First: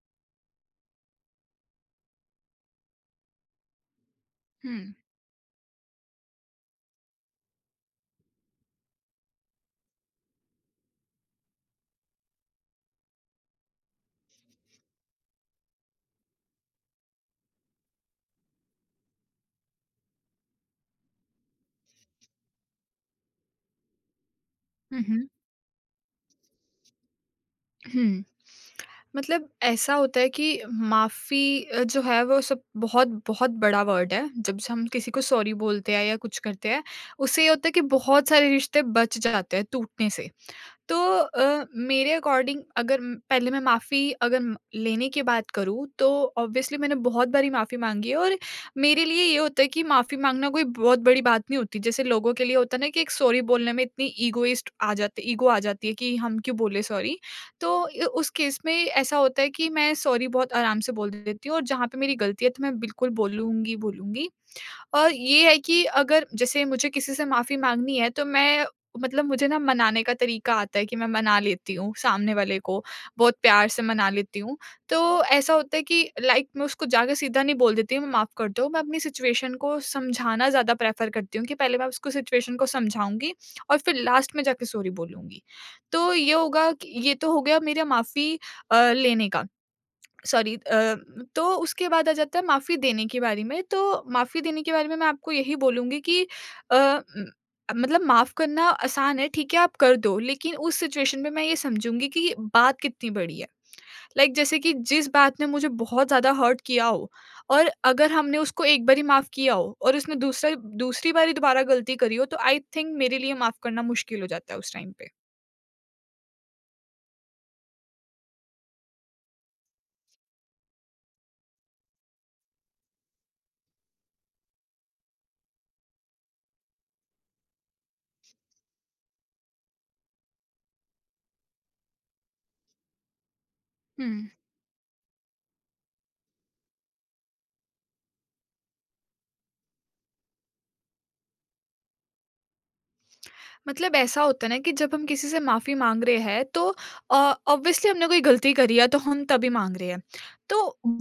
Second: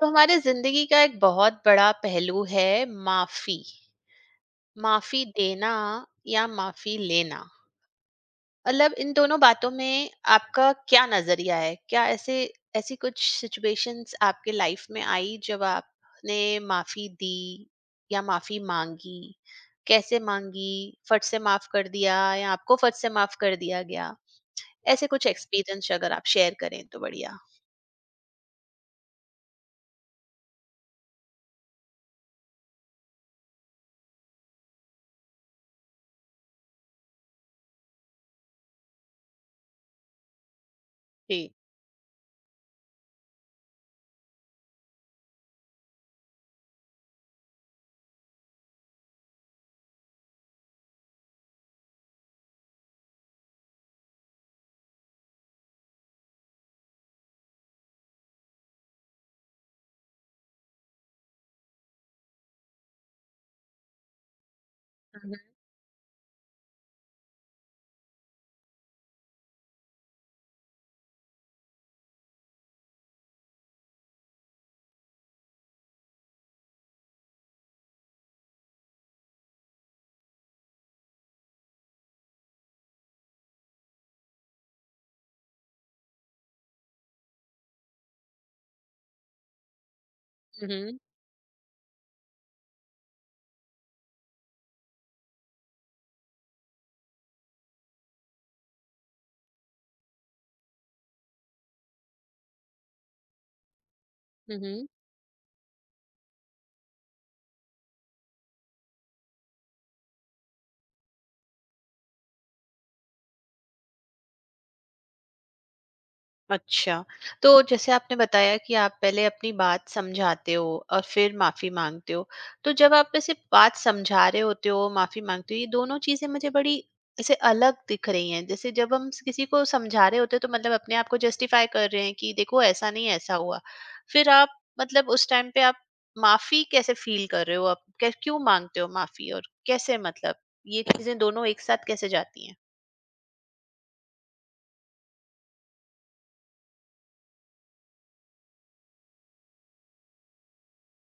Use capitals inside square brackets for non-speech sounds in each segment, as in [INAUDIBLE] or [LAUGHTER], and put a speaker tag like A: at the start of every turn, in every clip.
A: तो हमारे जिंदगी का एक बहुत बड़ा पहलू है माफी।
B: हुँ।
A: माफी देना या माफी लेना, मतलब इन दोनों बातों में आपका क्या नजरिया है? क्या ऐसे ऐसी कुछ सिचुएशंस आपके लाइफ में आई जब आपने माफी दी या माफी मांगी? कैसे मांगी? फट से माफ कर दिया या आपको फट से माफ कर दिया गया?
B: हुँ,
A: ऐसे कुछ
B: हुँ,
A: एक्सपीरियंस अगर आप शेयर करें तो बढ़िया।
B: हुँ। मतलब ऐसा होता है कि माफ़ी जो है वो सब बहुत बहुत बड़ा वर्ड है। जब स हम किसी को सॉरी बोलते हैं या कुछ करते हैं, उससे ये होता है कि बहुत सारे रिश्ते बच जाते हैं टूटने से। तो
A: जी।
B: मेरे अकॉर्डिंग, अगर म- पहले मैं माफ़ी अगर म- लेने की बात करूँ, तो ऑब्वियसली मैंने बहुत बारी माफ़ी मांगी है। और मेरे लिए ये होता है कि माफ़ी मांगना कोई बहुत बड़ी बात नहीं होती, जैसे लोगों के लिए होता है ना, कि एक सॉरी बोलने में इतनी ईगो आ जाती है कि हम क्यों बोले सॉरी। तो उस केस में ऐसा होता है कि मैं सॉरी बहुत आराम से बोल देती हूँ, और जहाँ पे मेरी गलती है तो मैं बिल्कुल बोलूँगी बोलूँगी।
A: हम्म,
B: ये है कि अगर जैसे मुझे किसी से माफ़ी माँगनी है, तो मैं मतलब मुझे ना मनाने का तरीका आता है कि मैं मना लेती हूँ सामने वाले को, बहुत प्यार से मना लेती हूँ। तो ऐसा होता है कि लाइक मैं उसको जाके सीधा नहीं बोल देती हूँ मैं माफ़ कर दो, मैं अपनी सिचुएशन को समझाना ज़्यादा प्रेफ़र करती हूँ कि पहले मैं उसको सिचुएशन को समझाऊँगी, और फिर लास्ट में जाके सॉरी बोलूँगी। तो ये होगा कि ये तो हो गया मेरा माफ़ी लेने का। सॉरी। तो उसके बाद आ जाता है माफ़ी देने की बारी में। तो माफ़ी देने के बारे में मैं आपको यही बोलूँगी कि अ, उम, मतलब माफ़ करना आसान है, ठीक है आप कर दो, लेकिन उस सिचुएशन में मैं ये समझूँगी कि बात कितनी बड़ी है। लाइक जैसे कि
A: हम्म।
B: जिस बात ने मुझे बहुत ज़्यादा हर्ट किया हो, और अगर हमने उसको एक बारी माफ़ किया हो, और उसने दूसरा दूसरी बारी दोबारा गलती करी हो, तो आई थिंक मेरे लिए माफ़ करना मुश्किल हो जाता है उस टाइम पे।
A: अच्छा, तो जैसे आपने बताया कि आप पहले अपनी बात समझाते हो और फिर माफ़ी माँगते हो। तो जब आप ऐसे बात समझा रहे होते हो, माफ़ी माँगते हो, ये दोनों चीज़ें मुझे बड़ी ऐसे अलग दिख रही हैं। जैसे जब हम स किसी को समझा रहे होते हैं, तो मतलब अपने आप को जस्टिफ़ाई कर रहे हैं कि देखो ऐसा नहीं, ऐसा हुआ।
B: हुँ।
A: फिर आप मतलब उस टाइम पे आप माफ़ी कैसे फ़ील कर रहे हो? आप कै क्यों माँगते हो माफ़ी और कैसे, मतलब ये चीज़ें दोनों एक साथ कैसे जाती
B: मतलब ऐसा होता है ना कि जब हम किसी से माफ़ी माँग रहे हैं, तो ऑब्वियसली हमने कोई गलती करी है, तो हम तभी माँग रहे हैं। तो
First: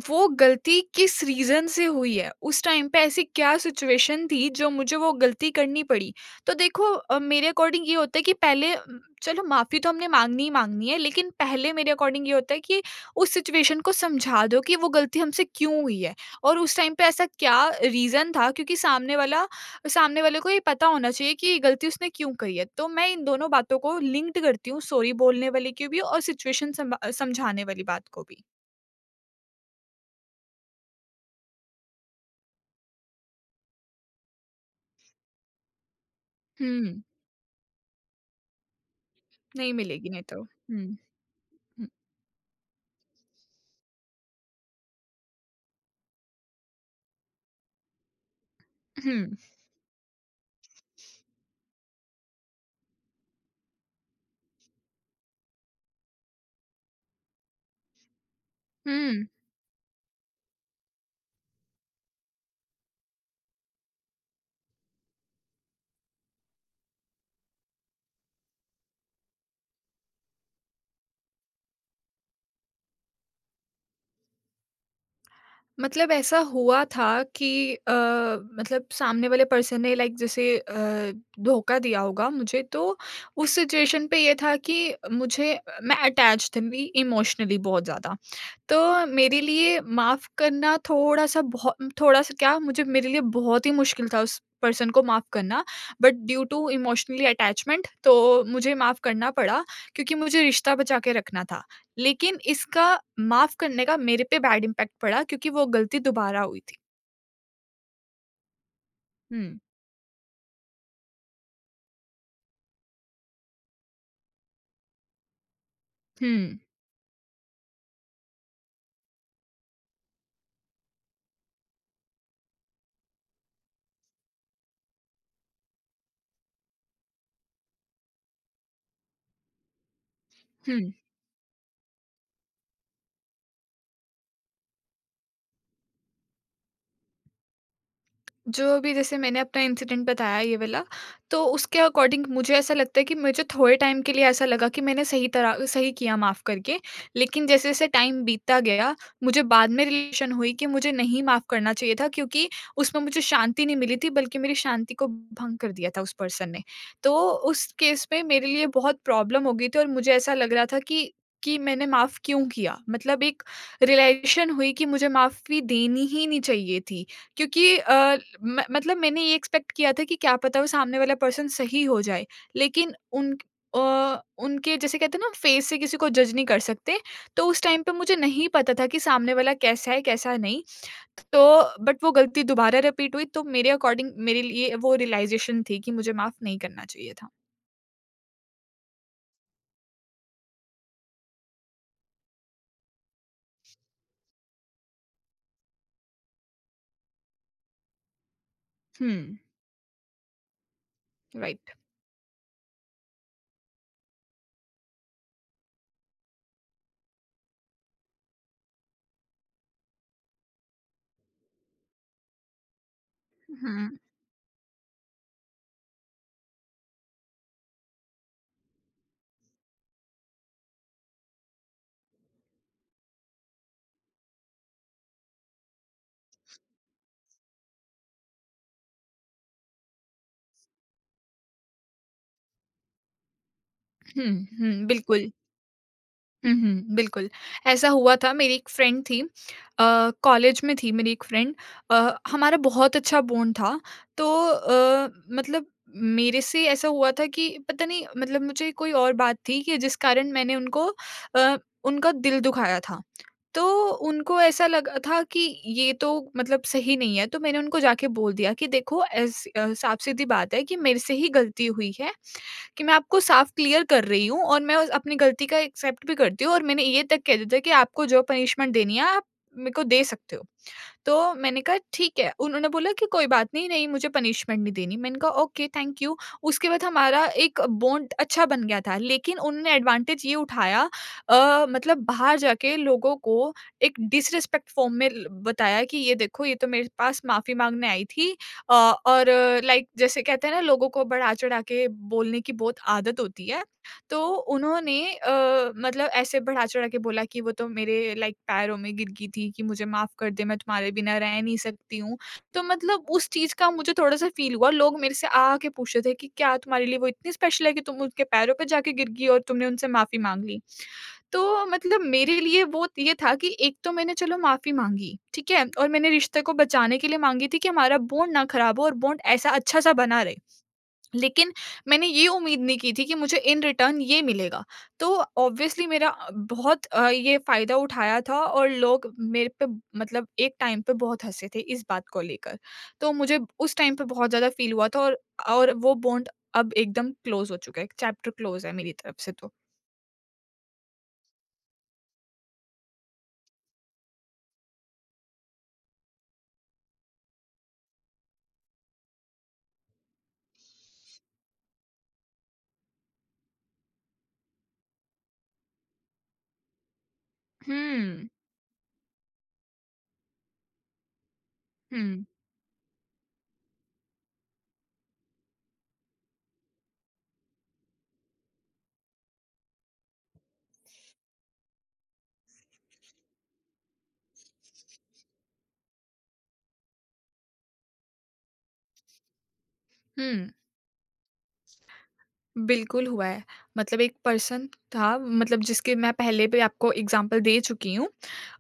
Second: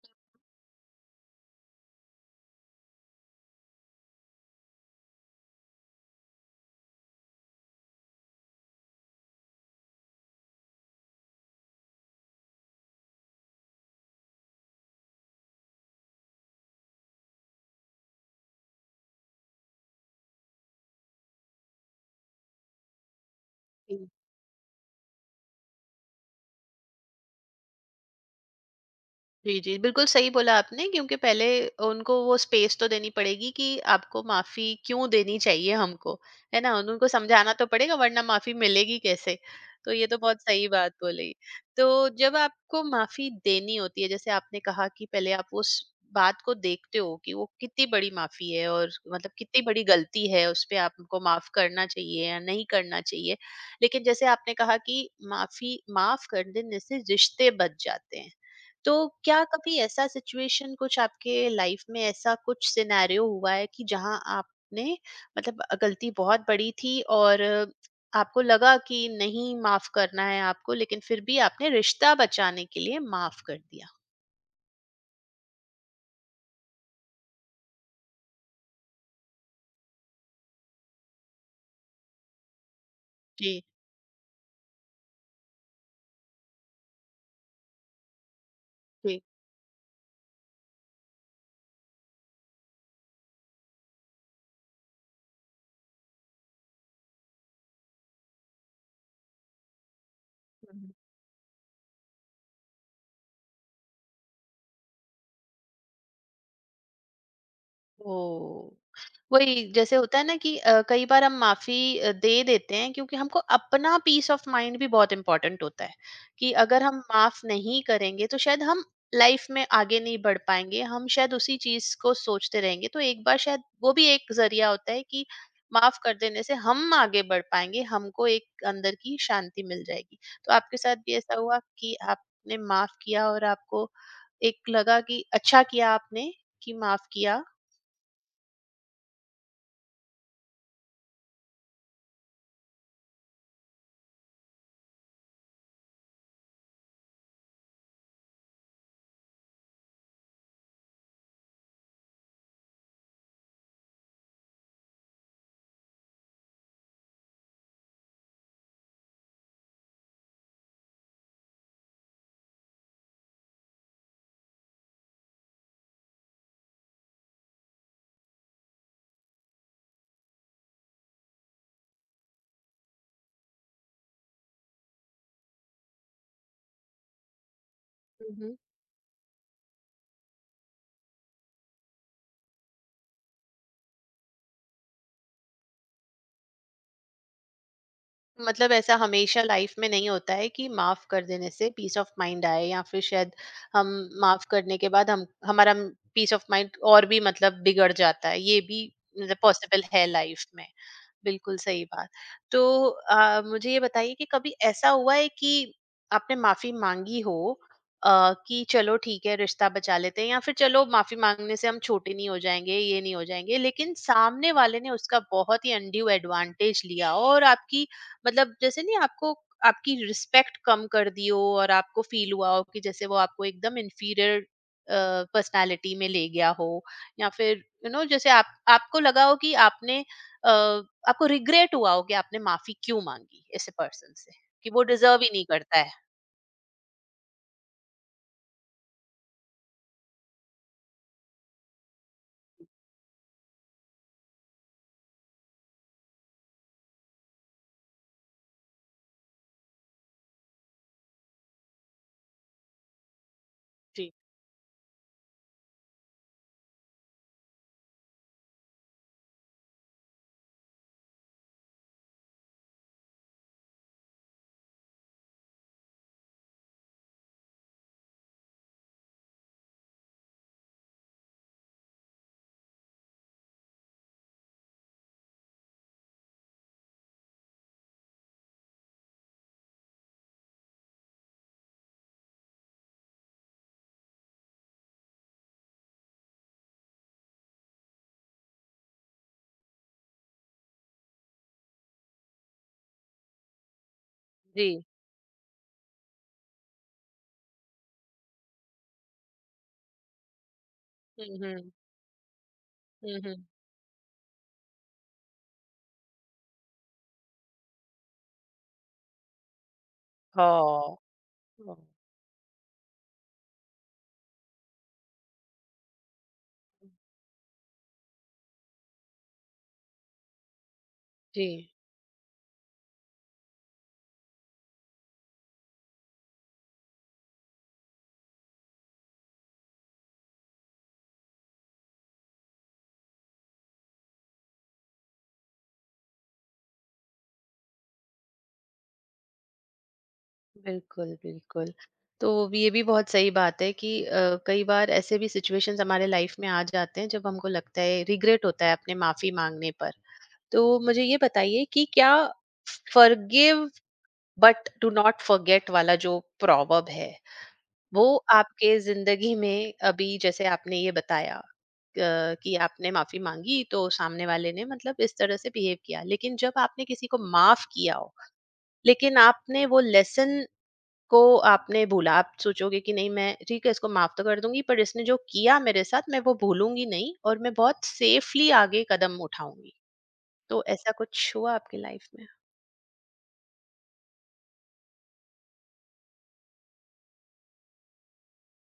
B: वो गलती किस रीज़न से हुई है? उस टाइम पे ऐसी क्या सिचुएशन थी जो मुझे वो गलती करनी पड़ी? तो देखो मेरे अकॉर्डिंग ये होता है कि पहले चलो माफ़ी तो हमने माँगनी ही माँगनी है, लेकिन पहले मेरे अकॉर्डिंग ये होता है कि उस सिचुएशन को समझा दो कि वो गलती हमसे क्यों हुई है। और उस टाइम पे ऐसा क्या रीज़न था, क्योंकि सामने वाला और सामने वाले को ये पता होना चाहिए कि ये गलती उसने क्यों करी है। तो मैं इन दोनों बातों को
A: हैं?
B: लिंक्ड करती हूँ, सॉरी बोलने वाले की भी, और सिचुएशन संभा समझाने वाली बात को भी।
A: जी, जी, बिल्कुल सही बोला आपने क्योंकि पहले उनको वो स्पेस तो देनी पड़ेगी कि आपको माफ़ी क्यों देनी चाहिए हमको, है ना?
B: हुँ,
A: उनको समझाना तो पड़ेगा वरना माफ़ी मिलेगी कैसे?
B: नहीं
A: तो ये
B: मिलेगी
A: तो
B: नहीं तो।
A: बहुत सही
B: हुँ,
A: बात बोली।
B: हुँ,
A: तो जब आपको माफ़ी देनी होती है, जैसे आपने कहा कि पहले आप उस बात को देखते हो कि वो कितनी बड़ी माफ़ी है और मतलब
B: हुँ,
A: कितनी बड़ी गलती है, उस पे आपको माफ़ करना चाहिए या नहीं करना चाहिए। लेकिन जैसे आपने कहा कि माफ़ी माफ़ कर देने से रिश्ते बच जाते हैं। तो
B: हुँ।
A: क्या कभी ऐसा सिचुएशन कुछ आपके लाइफ में ऐसा कुछ सिनेरियो हुआ है कि जहां आपने, मतलब गलती बहुत बड़ी थी और आपको लगा कि नहीं माफ करना है आपको, लेकिन फिर भी आपने रिश्ता बचाने के लिए माफ कर दिया?
B: मतलब ऐसा हुआ था कि मतलब सामने वाले पर्सन ने लाइक जैसे धोखा दिया होगा मुझे। तो उस
A: जी।
B: सिचुएशन पे ये था कि मुझे मैं अटैच थी इमोशनली बहुत ज़्यादा। तो
A: जी।
B: मेरे लिए माफ़ करना थोड़ा सा बहुत थोड़ा सा क्या मुझे मेरे लिए बहुत ही मुश्किल था उस पर्सन को माफ़ करना। But due to emotionally attachment, तो मुझे माफ़ करना पड़ा, क्योंकि मुझे रिश्ता
A: हम्म।
B: बचा के रखना था। लेकिन इसका माफ़ करने का मेरे पे बैड इम्पैक्ट पड़ा, क्योंकि वो गलती दोबारा हुई थी।
A: ओ। वही
B: हुँ,
A: जैसे होता है ना कि कई बार हम माफी दे देते हैं क्योंकि हमको अपना पीस ऑफ माइंड भी बहुत इंपॉर्टेंट होता है
B: हुँ,
A: कि अगर हम माफ नहीं करेंगे तो शायद हम लाइफ में आगे नहीं बढ़ पाएंगे, हम शायद उसी चीज को सोचते रहेंगे। तो एक बार शायद वो भी एक जरिया होता है कि माफ कर देने से हम आगे बढ़ पाएंगे, हमको एक अंदर की शांति मिल जाएगी। तो आपके
B: हुँ।
A: साथ भी ऐसा हुआ कि आपने माफ किया और आपको एक लगा कि अच्छा किया आपने कि माफ किया?
B: जो अभी जैसे मैंने अपना इंसिडेंट बताया ये वाला, तो उसके अकॉर्डिंग मुझे ऐसा लगता है कि मुझे थोड़े टाइम के लिए ऐसा लगा कि मैंने सही किया माफ़ करके। लेकिन जैसे-जैसे टाइम बीतता गया, मुझे बाद में रियलाइज़ेशन हुई कि मुझे नहीं माफ़ करना चाहिए था, क्योंकि उसमें मुझे शांति नहीं मिली थी, बल्कि मेरी शांति को भंग कर दिया था उस पर्सन ने। तो उस केस में मेरे लिए बहुत प्रॉब्लम हो गई थी, और मुझे ऐसा लग रहा था कि मैंने माफ़ क्यों किया। मतलब एक रियलाइज़ेशन हुई कि मुझे माफ़ी देनी ही नहीं चाहिए थी। क्योंकि अ, म मतलब मैंने ये एक्सपेक्ट किया था कि क्या पता वो सामने वाला पर्सन सही हो जाए। लेकिन अ, उनके, जैसे कहते हैं ना, हम फेस से किसी को जज नहीं कर सकते, तो उस टाइम पे मुझे नहीं पता था कि सामने वाला कैसा है, कैसा नहीं। तो बट वो गलती दोबारा रिपीट हुई, तो मेरे अकॉर्डिंग मेरे लिए वो रियलाइज़ेशन थी कि मुझे माफ़ नहीं करना चाहिए था।
A: मतलब ऐसा हमेशा लाइफ में नहीं होता है कि माफ कर देने से पीस ऑफ माइंड आए या फिर शायद हम माफ करने के बाद हम हमारा पीस ऑफ माइंड और भी मतलब बिगड़ जाता है, ये भी
B: हुँ,
A: मतलब पॉसिबल है लाइफ में। बिल्कुल
B: राइट।
A: सही बात। तो मुझे ये बताइए कि कभी ऐसा हुआ है कि आपने माफी मांगी हो, कि चलो ठीक है रिश्ता बचा लेते हैं या फिर चलो माफी मांगने से हम छोटे नहीं हो जाएंगे, ये नहीं हो जाएंगे,
B: हुँ,
A: लेकिन सामने वाले ने उसका बहुत ही अनड्यू एडवांटेज लिया हो और आपकी, मतलब जैसे नहीं, आपको आपकी रिस्पेक्ट कम कर दी हो और आपको फील हुआ हो कि जैसे वो आपको एकदम इन्फीरियर पर्सनालिटी में ले गया हो, या फिर यू you नो know, जैसे आप आपको लगा हो कि आपने, अ, आपको रिग्रेट हुआ हो कि आपने माफी क्यों मांगी ऐसे पर्सन
B: हुँ,
A: से कि वो
B: हुँ,
A: डिजर्व ही
B: बिल्कुल।
A: नहीं करता है?
B: हुँ, हुँ, बिल्कुल। ऐसा हुआ था, मेरी एक फ्रेंड थी, कॉलेज में थी मेरी एक फ्रेंड। हमारा बहुत अच्छा बॉन्ड था। तो मतलब मेरे से ऐसा हुआ था कि पता नहीं, मतलब मुझे कोई और बात थी कि जिस कारण मैंने उनको, अ, उनका दिल दुखाया था। तो
A: जी।
B: उनको ऐसा लगा था कि ये तो मतलब सही नहीं है, तो मैंने उनको जाके बोल दिया कि देखो, साफ-सीधी बात है कि मेरे से ही गलती हुई है। कि मैं आपको साफ क्लियर कर रही हूँ, और मैं उस अपनी गलती का एक्सेप्ट भी करती हूँ, और मैंने ये तक कह दिया था कि आपको जो पनिशमेंट देनी है आप मेरे को दे सकते हो। तो मैंने कहा ठीक है, उन्होंने बोला कि कोई बात नहीं, नहीं मुझे पनिशमेंट नहीं देनी। मैंने कहा ओके, थैंक यू। उसके बाद हमारा एक बॉन्ड अच्छा बन गया था, लेकिन उन्होंने एडवांटेज ये उठाया, मतलब बाहर जाके लोगों को एक डिसरिस्पेक्ट फ़ॉर्म में ल बताया कि ये देखो ये तो मेरे पास माफ़ी माँगने आई थी। और लाइक जैसे कहते हैं ना, लोगों को बढ़ा-चढ़ा के बोलने की बहुत आदत होती है। तो
A: जी।
B: उन्होंने मतलब ऐसे बढ़ा चढ़ा के बोला कि वो तो मेरे लाइक पैरों में गिर गई थी कि मुझे माफ कर दे, मैं तुम्हारे बिना रह
A: हम्म,
B: नहीं
A: हम्म।
B: सकती हूँ। तो मतलब
A: हम्म,
B: उस
A: हम्म।
B: चीज़ का मुझे थोड़ा-सा फ़ील हुआ, लोग मेरे से आ के पूछ रहे थे कि क्या तुम्हारे लिए वो इतनी स्पेशल है कि तुम उनके पैरों पे जाके गिर गई और तुमने उनसे माफ़ी माँग ली?
A: हाँ।
B: तो
A: हाँ,
B: मतलब मेरे लिए वो ये था कि एक तो मैंने चलो माफ़ी माँगी, ठीक है? और मैंने रिश्ते को बचाने के लिए माँगी थी कि हमारा बॉन्ड ना खराब हो, और बॉन्ड ऐसा अच्छा-सा बना रहे।
A: जी।
B: लेकिन मैंने ये उम्मीद नहीं की थी कि मुझे इन रिटर्न ये मिलेगा। तो ऑब्वियसली मेरा बहुत ये फ़ायदा उठाया था, और लोग मेरे पे मतलब एक टाइम पे बहुत हँसे थे इस बात को लेकर। तो मुझे उस टाइम पे बहुत ज़्यादा फ़ील हुआ था, और वो बॉन्ड अब एकदम क्लोज़ हो चुका है, एक चैप्टर क्लोज़ है मेरी तरफ से तो।
A: बिल्कुल, बिल्कुल। तो ये भी बहुत सही बात है कि कई बार ऐसे भी सिचुएशंस हमारे लाइफ में आ जाते हैं जब हमको लगता है रिग्रेट होता है अपने माफ़ी माँगने पर। तो मुझे ये बताइए कि क्या forgive but do not forget वाला जो प्रॉवर्ब है, वो
B: हुँ,
A: आपके ज़िंदगी में, अभी जैसे आपने ये बताया
B: हुँ,
A: कि आपने माफ़ी माँगी तो सामने वाले ने मतलब इस तरह से बिहेव किया। लेकिन जब आपने किसी को माफ़ किया हो, लेकिन आपने वो लेसन को आपने भूला, आप सोचोगे कि नहीं, मैं ठीक है इसको माफ तो कर दूंगी पर इसने जो किया मेरे साथ मैं वो भूलूंगी नहीं और मैं बहुत सेफली आगे कदम उठाऊंगी।
B: हुँ।
A: तो ऐसा कुछ हुआ आपकी लाइफ
B: बिल्कुल हुआ है। मतलब एक पर्सन था, मतलब जिसके मैं पहले भी आपको एग्ज़ाम्पल दे चुकी हूँ।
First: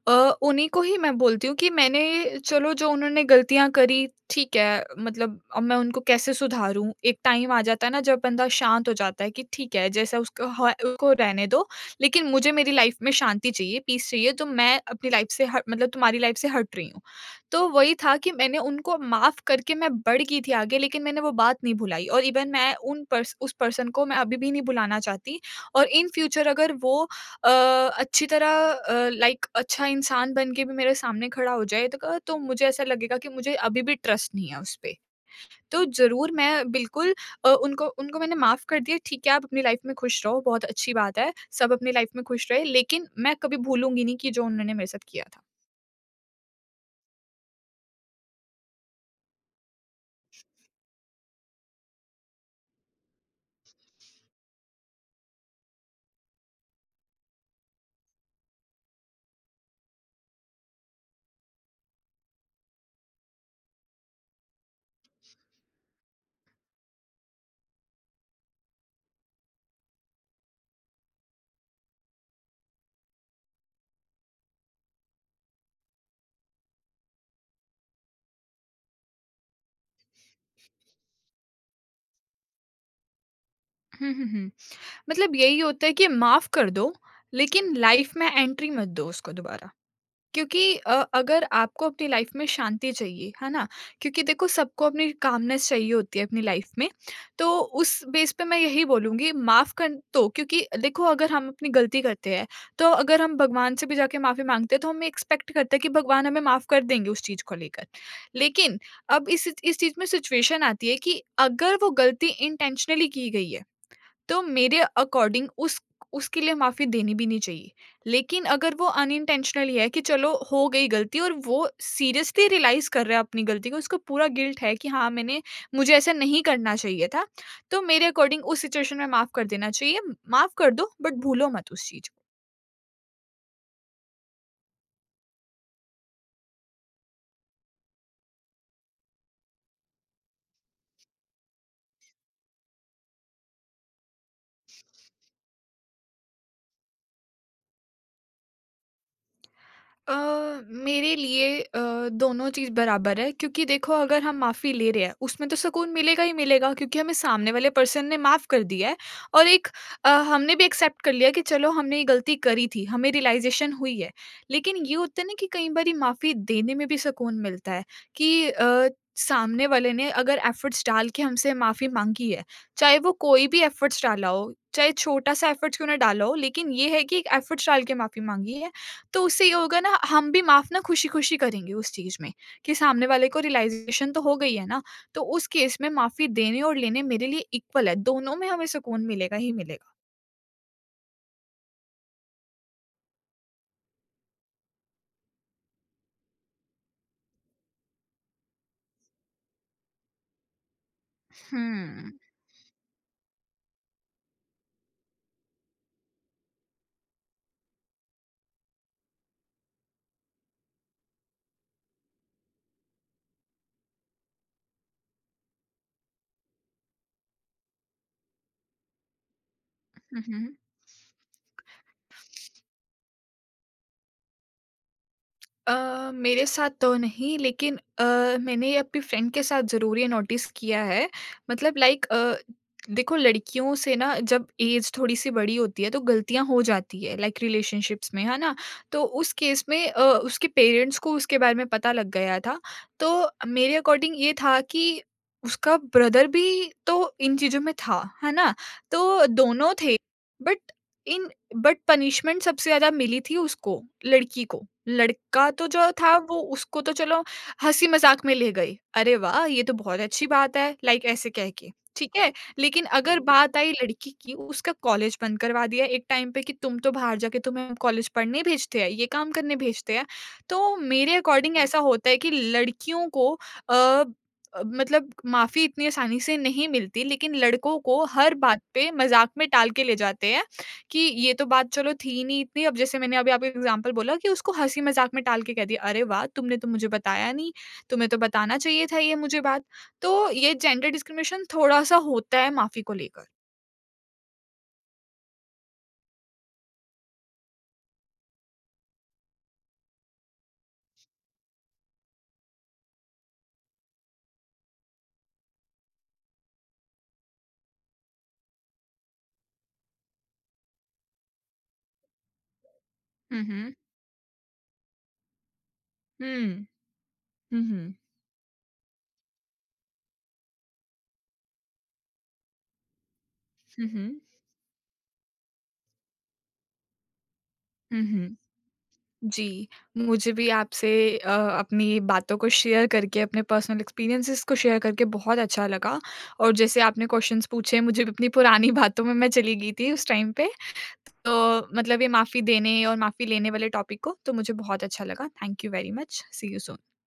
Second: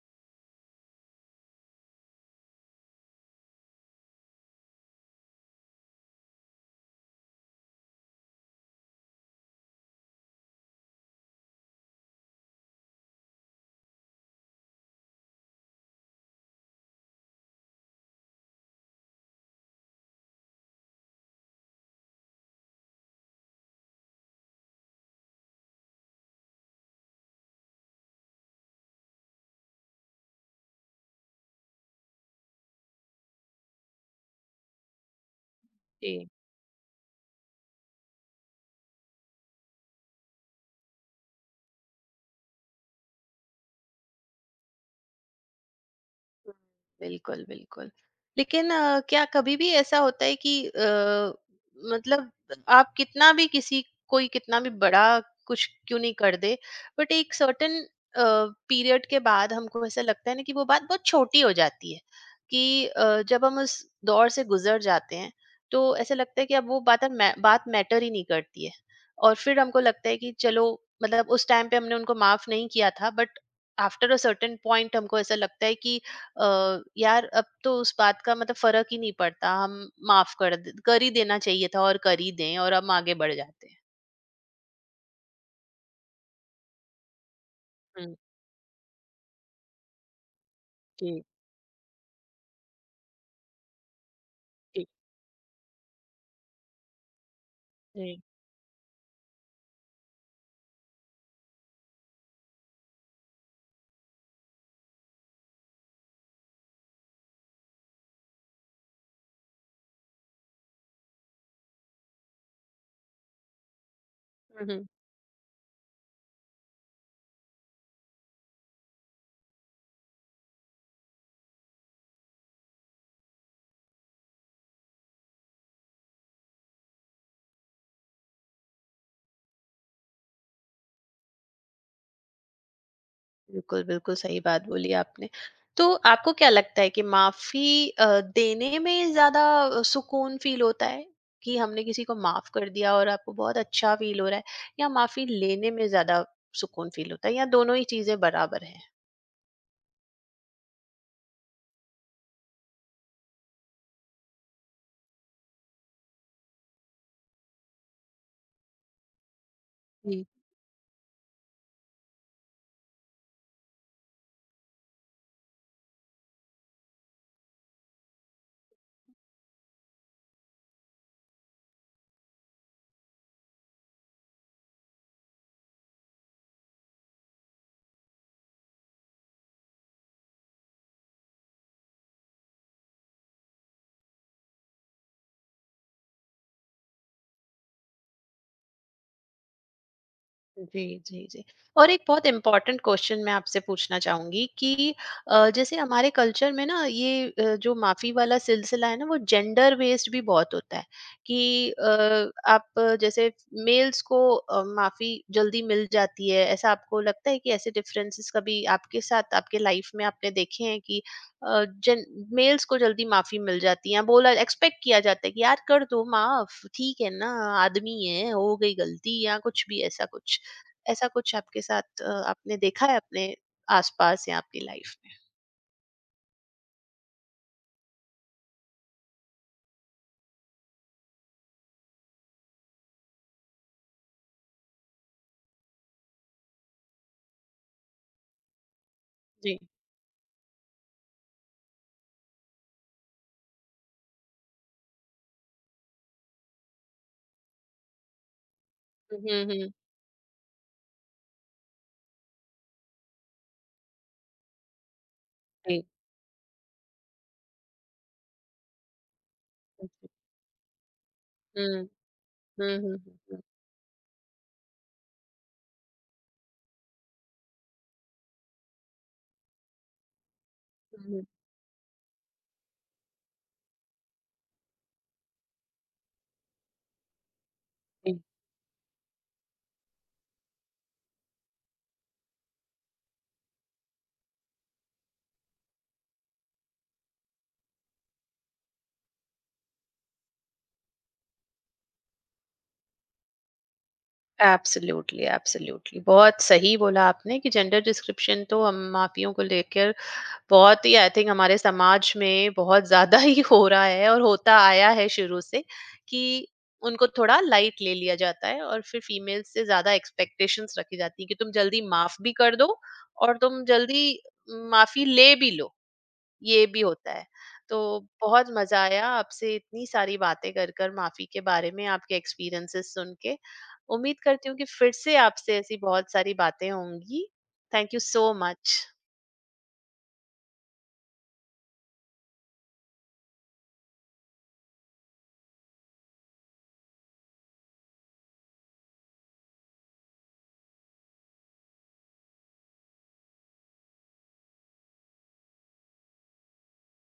B: अ, उन्हीं को ही मैं बोलती हूँ कि मैंने चलो जो उन्होंने गलतियाँ करी ठीक है, मतलब अब मैं उनको कैसे सुधारूँ? एक टाइम आ जाता है ना जब बंदा शांत हो जाता है कि ठीक है, जैसा उसका है उसको रहने दो, लेकिन मुझे मेरी लाइफ में शांति चाहिए, पीस चाहिए, तो मैं अपनी लाइफ से ह मतलब तुम्हारी लाइफ से हट रही हूँ। तो वही था कि मैंने उनको माफ़ करके मैं बढ़ गई थी आगे, लेकिन मैंने वो बात नहीं भुलाई, और इवन मैं उन पर्स उस पर्सन को मैं अभी भी नहीं भुलाना चाहती। और इन फ्यूचर अगर वो अ, अच्छी तरह लाइक अच्छा इंसान बन के भी मेरे सामने खड़ा हो जाएगा, तो मुझे ऐसा लगेगा कि मुझे अभी भी ट्रस्ट नहीं है उस पे। तो
A: में?
B: ज़रूर, मैं बिल्कुल उनको उनको मैंने माफ़ कर दिया, ठीक है आप अपनी लाइफ़ में खुश रहो, बहुत अच्छी बात है, सब अपनी लाइफ़ में खुश रहे, लेकिन मैं कभी भूलूँगी नहीं कि जो उन्होंने मेरे साथ किया था।
A: बिल्कुल, बिल्कुल। लेकिन क्या कभी भी ऐसा होता है कि मतलब आप कितना भी, किसी कोई कितना भी बड़ा कुछ क्यों नहीं कर दे, बट एक सर्टेन अ, पीरियड के बाद हमको ऐसा लगता है ना कि वो बात बहुत छोटी हो जाती है, कि जब हम उस दौर से गुज़र जाते हैं, तो ऐसा लगता है कि अब वो बात, अब मै बात मैटर ही नहीं करती है। और फिर हमको लगता है कि चलो, मतलब उस टाइम पे हमने उनको माफ़ नहीं किया था, but after a certain point हमको ऐसा लगता है कि यार अब तो उस बात का मतलब फर्क ही नहीं पड़ता, हम माफ कर ही देना चाहिए था और कर ही दें और हम आगे बढ़ जाते हैं।
B: [LAUGHS] हुँ, हुँ, हुँ। मतलब यही होता है कि माफ़ कर दो, लेकिन
A: हम्म।
B: लाइफ़ में एंट्री मत दो उसको दोबारा। क्योंकि
A: जी,
B: अगर आपको अपनी लाइफ में शांति चाहिए, है ना? क्योंकि देखो सबको
A: जी,
B: अपनी कामनेस चाहिए होती है अपनी लाइफ में, तो उस
A: जी।
B: बेस पे मैं यही बोलूँगी माफ़ कर तो, क्योंकि देखो अगर हम अपनी गलती करते हैं, तो अगर हम भगवान से भी जाके माफ़ी माँगते हैं, तो हम एक्सपेक्ट करते हैं कि भगवान हमें माफ़ कर देंगे उस चीज़ को लेकर। लेकिन अब इस चीज़ में सिचुएशन आती है कि अगर वो गलती इंटेंशनली की गई है, तो
A: हम्म,
B: मेरे अकॉर्डिंग उस उसके लिए माफ़ी देनी भी नहीं चाहिए। लेकिन अगर वो अनइंटेंशनली है कि चलो हो गई गलती, और वो सीरियसली रियलाइज़ कर रहा है अपनी गलती को, उसको पूरा गिल्ट है कि हाँ, मैंने मुझे ऐसा नहीं करना चाहिए था। तो मेरे अकॉर्डिंग उस सिचुएशन में माफ़ कर देना चाहिए। माफ़ कर दो बट भूलो मत उस चीज़ को।
A: बिल्कुल बिल्कुल सही बात बोली आपने। तो आपको क्या लगता है कि माफी देने में ज्यादा सुकून फील होता है कि हमने किसी को माफ कर दिया और आपको बहुत अच्छा फील हो रहा है, या माफी लेने में ज्यादा सुकून फील होता है, या दोनों ही चीजें बराबर है?
B: अ, मेरे लिए दोनों चीज़ बराबर है, क्योंकि देखो अगर हम माफ़ी ले रहे हैं उसमें तो सुकून मिलेगा ही मिलेगा, क्योंकि हमें सामने वाले पर्सन ने माफ़ कर दिया है, और हमने भी एक्सेप्ट कर लिया कि चलो हमने ये गलती करी थी, हमें रियलाइजेशन हुई है। लेकिन ये होता है ना कि कई बारी माफ़ी देने में भी सुकून मिलता है, कि सामने वाले ने अगर एफर्ट्स डाल के हमसे माफ़ी मांगी है, चाहे वो कोई भी एफर्ट्स डाला हो, चाहे छोटा सा एफर्ट्स क्यों ना डाला हो, लेकिन ये है कि एक एफर्ट्स डाल के माफ़ी मांगी है। तो उससे ये होगा ना, हम भी माफ़ ना खुशी-खुशी करेंगे उस चीज़ में, कि सामने वाले को रियलाइज़ेशन तो हो गई है ना, तो उस केस में माफ़ी देने और लेने मेरे लिए इक्वल है, दोनों में हमें सुकून मिलेगा ही मिलेगा।
A: जी, जी, जी। और एक बहुत इम्पोर्टेंट क्वेश्चन मैं आपसे पूछना चाहूँगी कि जैसे हमारे कल्चर में ना ये जो माफ़ी वाला सिलसिला है ना, वो जेंडर बेस्ड भी बहुत होता है कि
B: हुँ।
A: आप जैसे मेल्स को माफ़ी जल्दी मिल जाती है। ऐसा आपको लगता है कि ऐसे डिफरेंसेस कभी आपके साथ, आपके लाइफ में आपने देखे हैं कि अ, जेन मेल्स को जल्दी माफ़ी मिल जाती है या बोला एक्सपेक्ट किया जाता है कि यार कर दो माफ़, ठीक है ना, आदमी है, हो गई गलती या कुछ भी ऐसा
B: हुँ,
A: कुछ?
B: हुँ,
A: ऐसा कुछ आपके साथ, आपने देखा है अपने आसपास या अपनी लाइफ में?
B: मेरे साथ तो नहीं, लेकिन मैंने अपनी फ्रेंड के साथ ज़रूर ये नोटिस किया है। मतलब लाइक देखो लड़कियों से ना, जब एज थोड़ी-सी बड़ी होती है, तो गलतियाँ हो जाती है लाइक रिलेशनशिप्स में, है ना? तो उस
A: जी।
B: केस में उसके पेरेंट्स को उसके बारे में पता लग गया था। तो मेरे अकॉर्डिंग ये था कि उसका ब्रदर भी तो इन चीज़ों में था, है ना? तो
A: हम्म, हम्म।
B: दोनों थे, बट इन बट पनिशमेंट सबसे ज़्यादा मिली थी उसको, लड़की को। लड़का तो
A: जी।
B: जो था वो उसको तो चलो हँसी-मज़ाक में ले गई। "अरे वाह! ये तो बहुत
A: हम्म,
B: अच्छी बात है।" लाइक ऐसे कह के, ठीक है?
A: हम्म,
B: लेकिन
A: हम्म,
B: अगर
A: हम्म।
B: बात आई लड़की की, उसका कॉलेज बंद करवा दिया एक टाइम पे कि तुम तो बाहर जाके, तुम्हें हम कॉलेज पढ़ने भेजते हैं, ये काम करने भेजते हैं। तो मेरे
A: हम्म।
B: अकॉर्डिंग ऐसा होता है कि लड़कियों को अ मतलब माफ़ी इतनी आसानी से नहीं मिलती, लेकिन लड़कों को
A: जी।
B: हर बात पे मज़ाक में टाल के ले जाते हैं। कि ये तो बात चलो थी नहीं इतनी, अब जैसे मैंने अभी आपको एग्ज़ाम्पल बोला कि उसको हँसी-मज़ाक में टाल के कह दिया, "अरे वाह! तुमने तो मुझे बताया नहीं, तुम्हें तो बताना चाहिए था ये मुझे बात।" तो ये जेंडर डिस्क्रिमिनेशन थोड़ा-सा होता है माफ़ी को लेकर।
A: एब्सोल्युटली एब्सोल्युटली बहुत सही बोला आपने कि जेंडर डिस्क्रिप्शन तो हम माफियों को लेकर बहुत ही, आई थिंक, हमारे समाज में बहुत ज्यादा ही हो रहा है और होता आया है शुरू से कि उनको थोड़ा लाइट ले लिया जाता है और फिर फीमेल्स से ज्यादा एक्सपेक्टेशंस रखी जाती है कि तुम जल्दी माफ भी कर दो और
B: हुँ,
A: तुम
B: हुँ।
A: जल्दी माफी ले भी लो,
B: हुँ।
A: ये भी होता है।
B: हुँ,
A: तो
B: हुँ।
A: बहुत मजा आया आपसे इतनी सारी बातें कर कर माफी के बारे में आपके एक्सपीरियंसेस सुन के।
B: हुँ, हुँ।
A: उम्मीद करती हूँ कि फिर से आपसे ऐसी बहुत सारी बातें होंगी। Thank you
B: hmm,
A: so
B: hmm.
A: Much.
B: जी, मुझे भी आपसे अ, अपनी बातों को शेयर करके, अपने पर्सनल एक्सपीरियंसेस को शेयर करके बहुत अच्छा लगा। और जैसे आपने क्वेश्चन्स पूछे, मुझे भी अपनी पुरानी [LAUGHS] बातों में मैं चली गई थी उस टाइम पे। तो मतलब ये माफ़ी देने और माफ़ी लेने वाले टॉपिक को तो मुझे बहुत अच्छा लगा। Thank you very much. See you soon.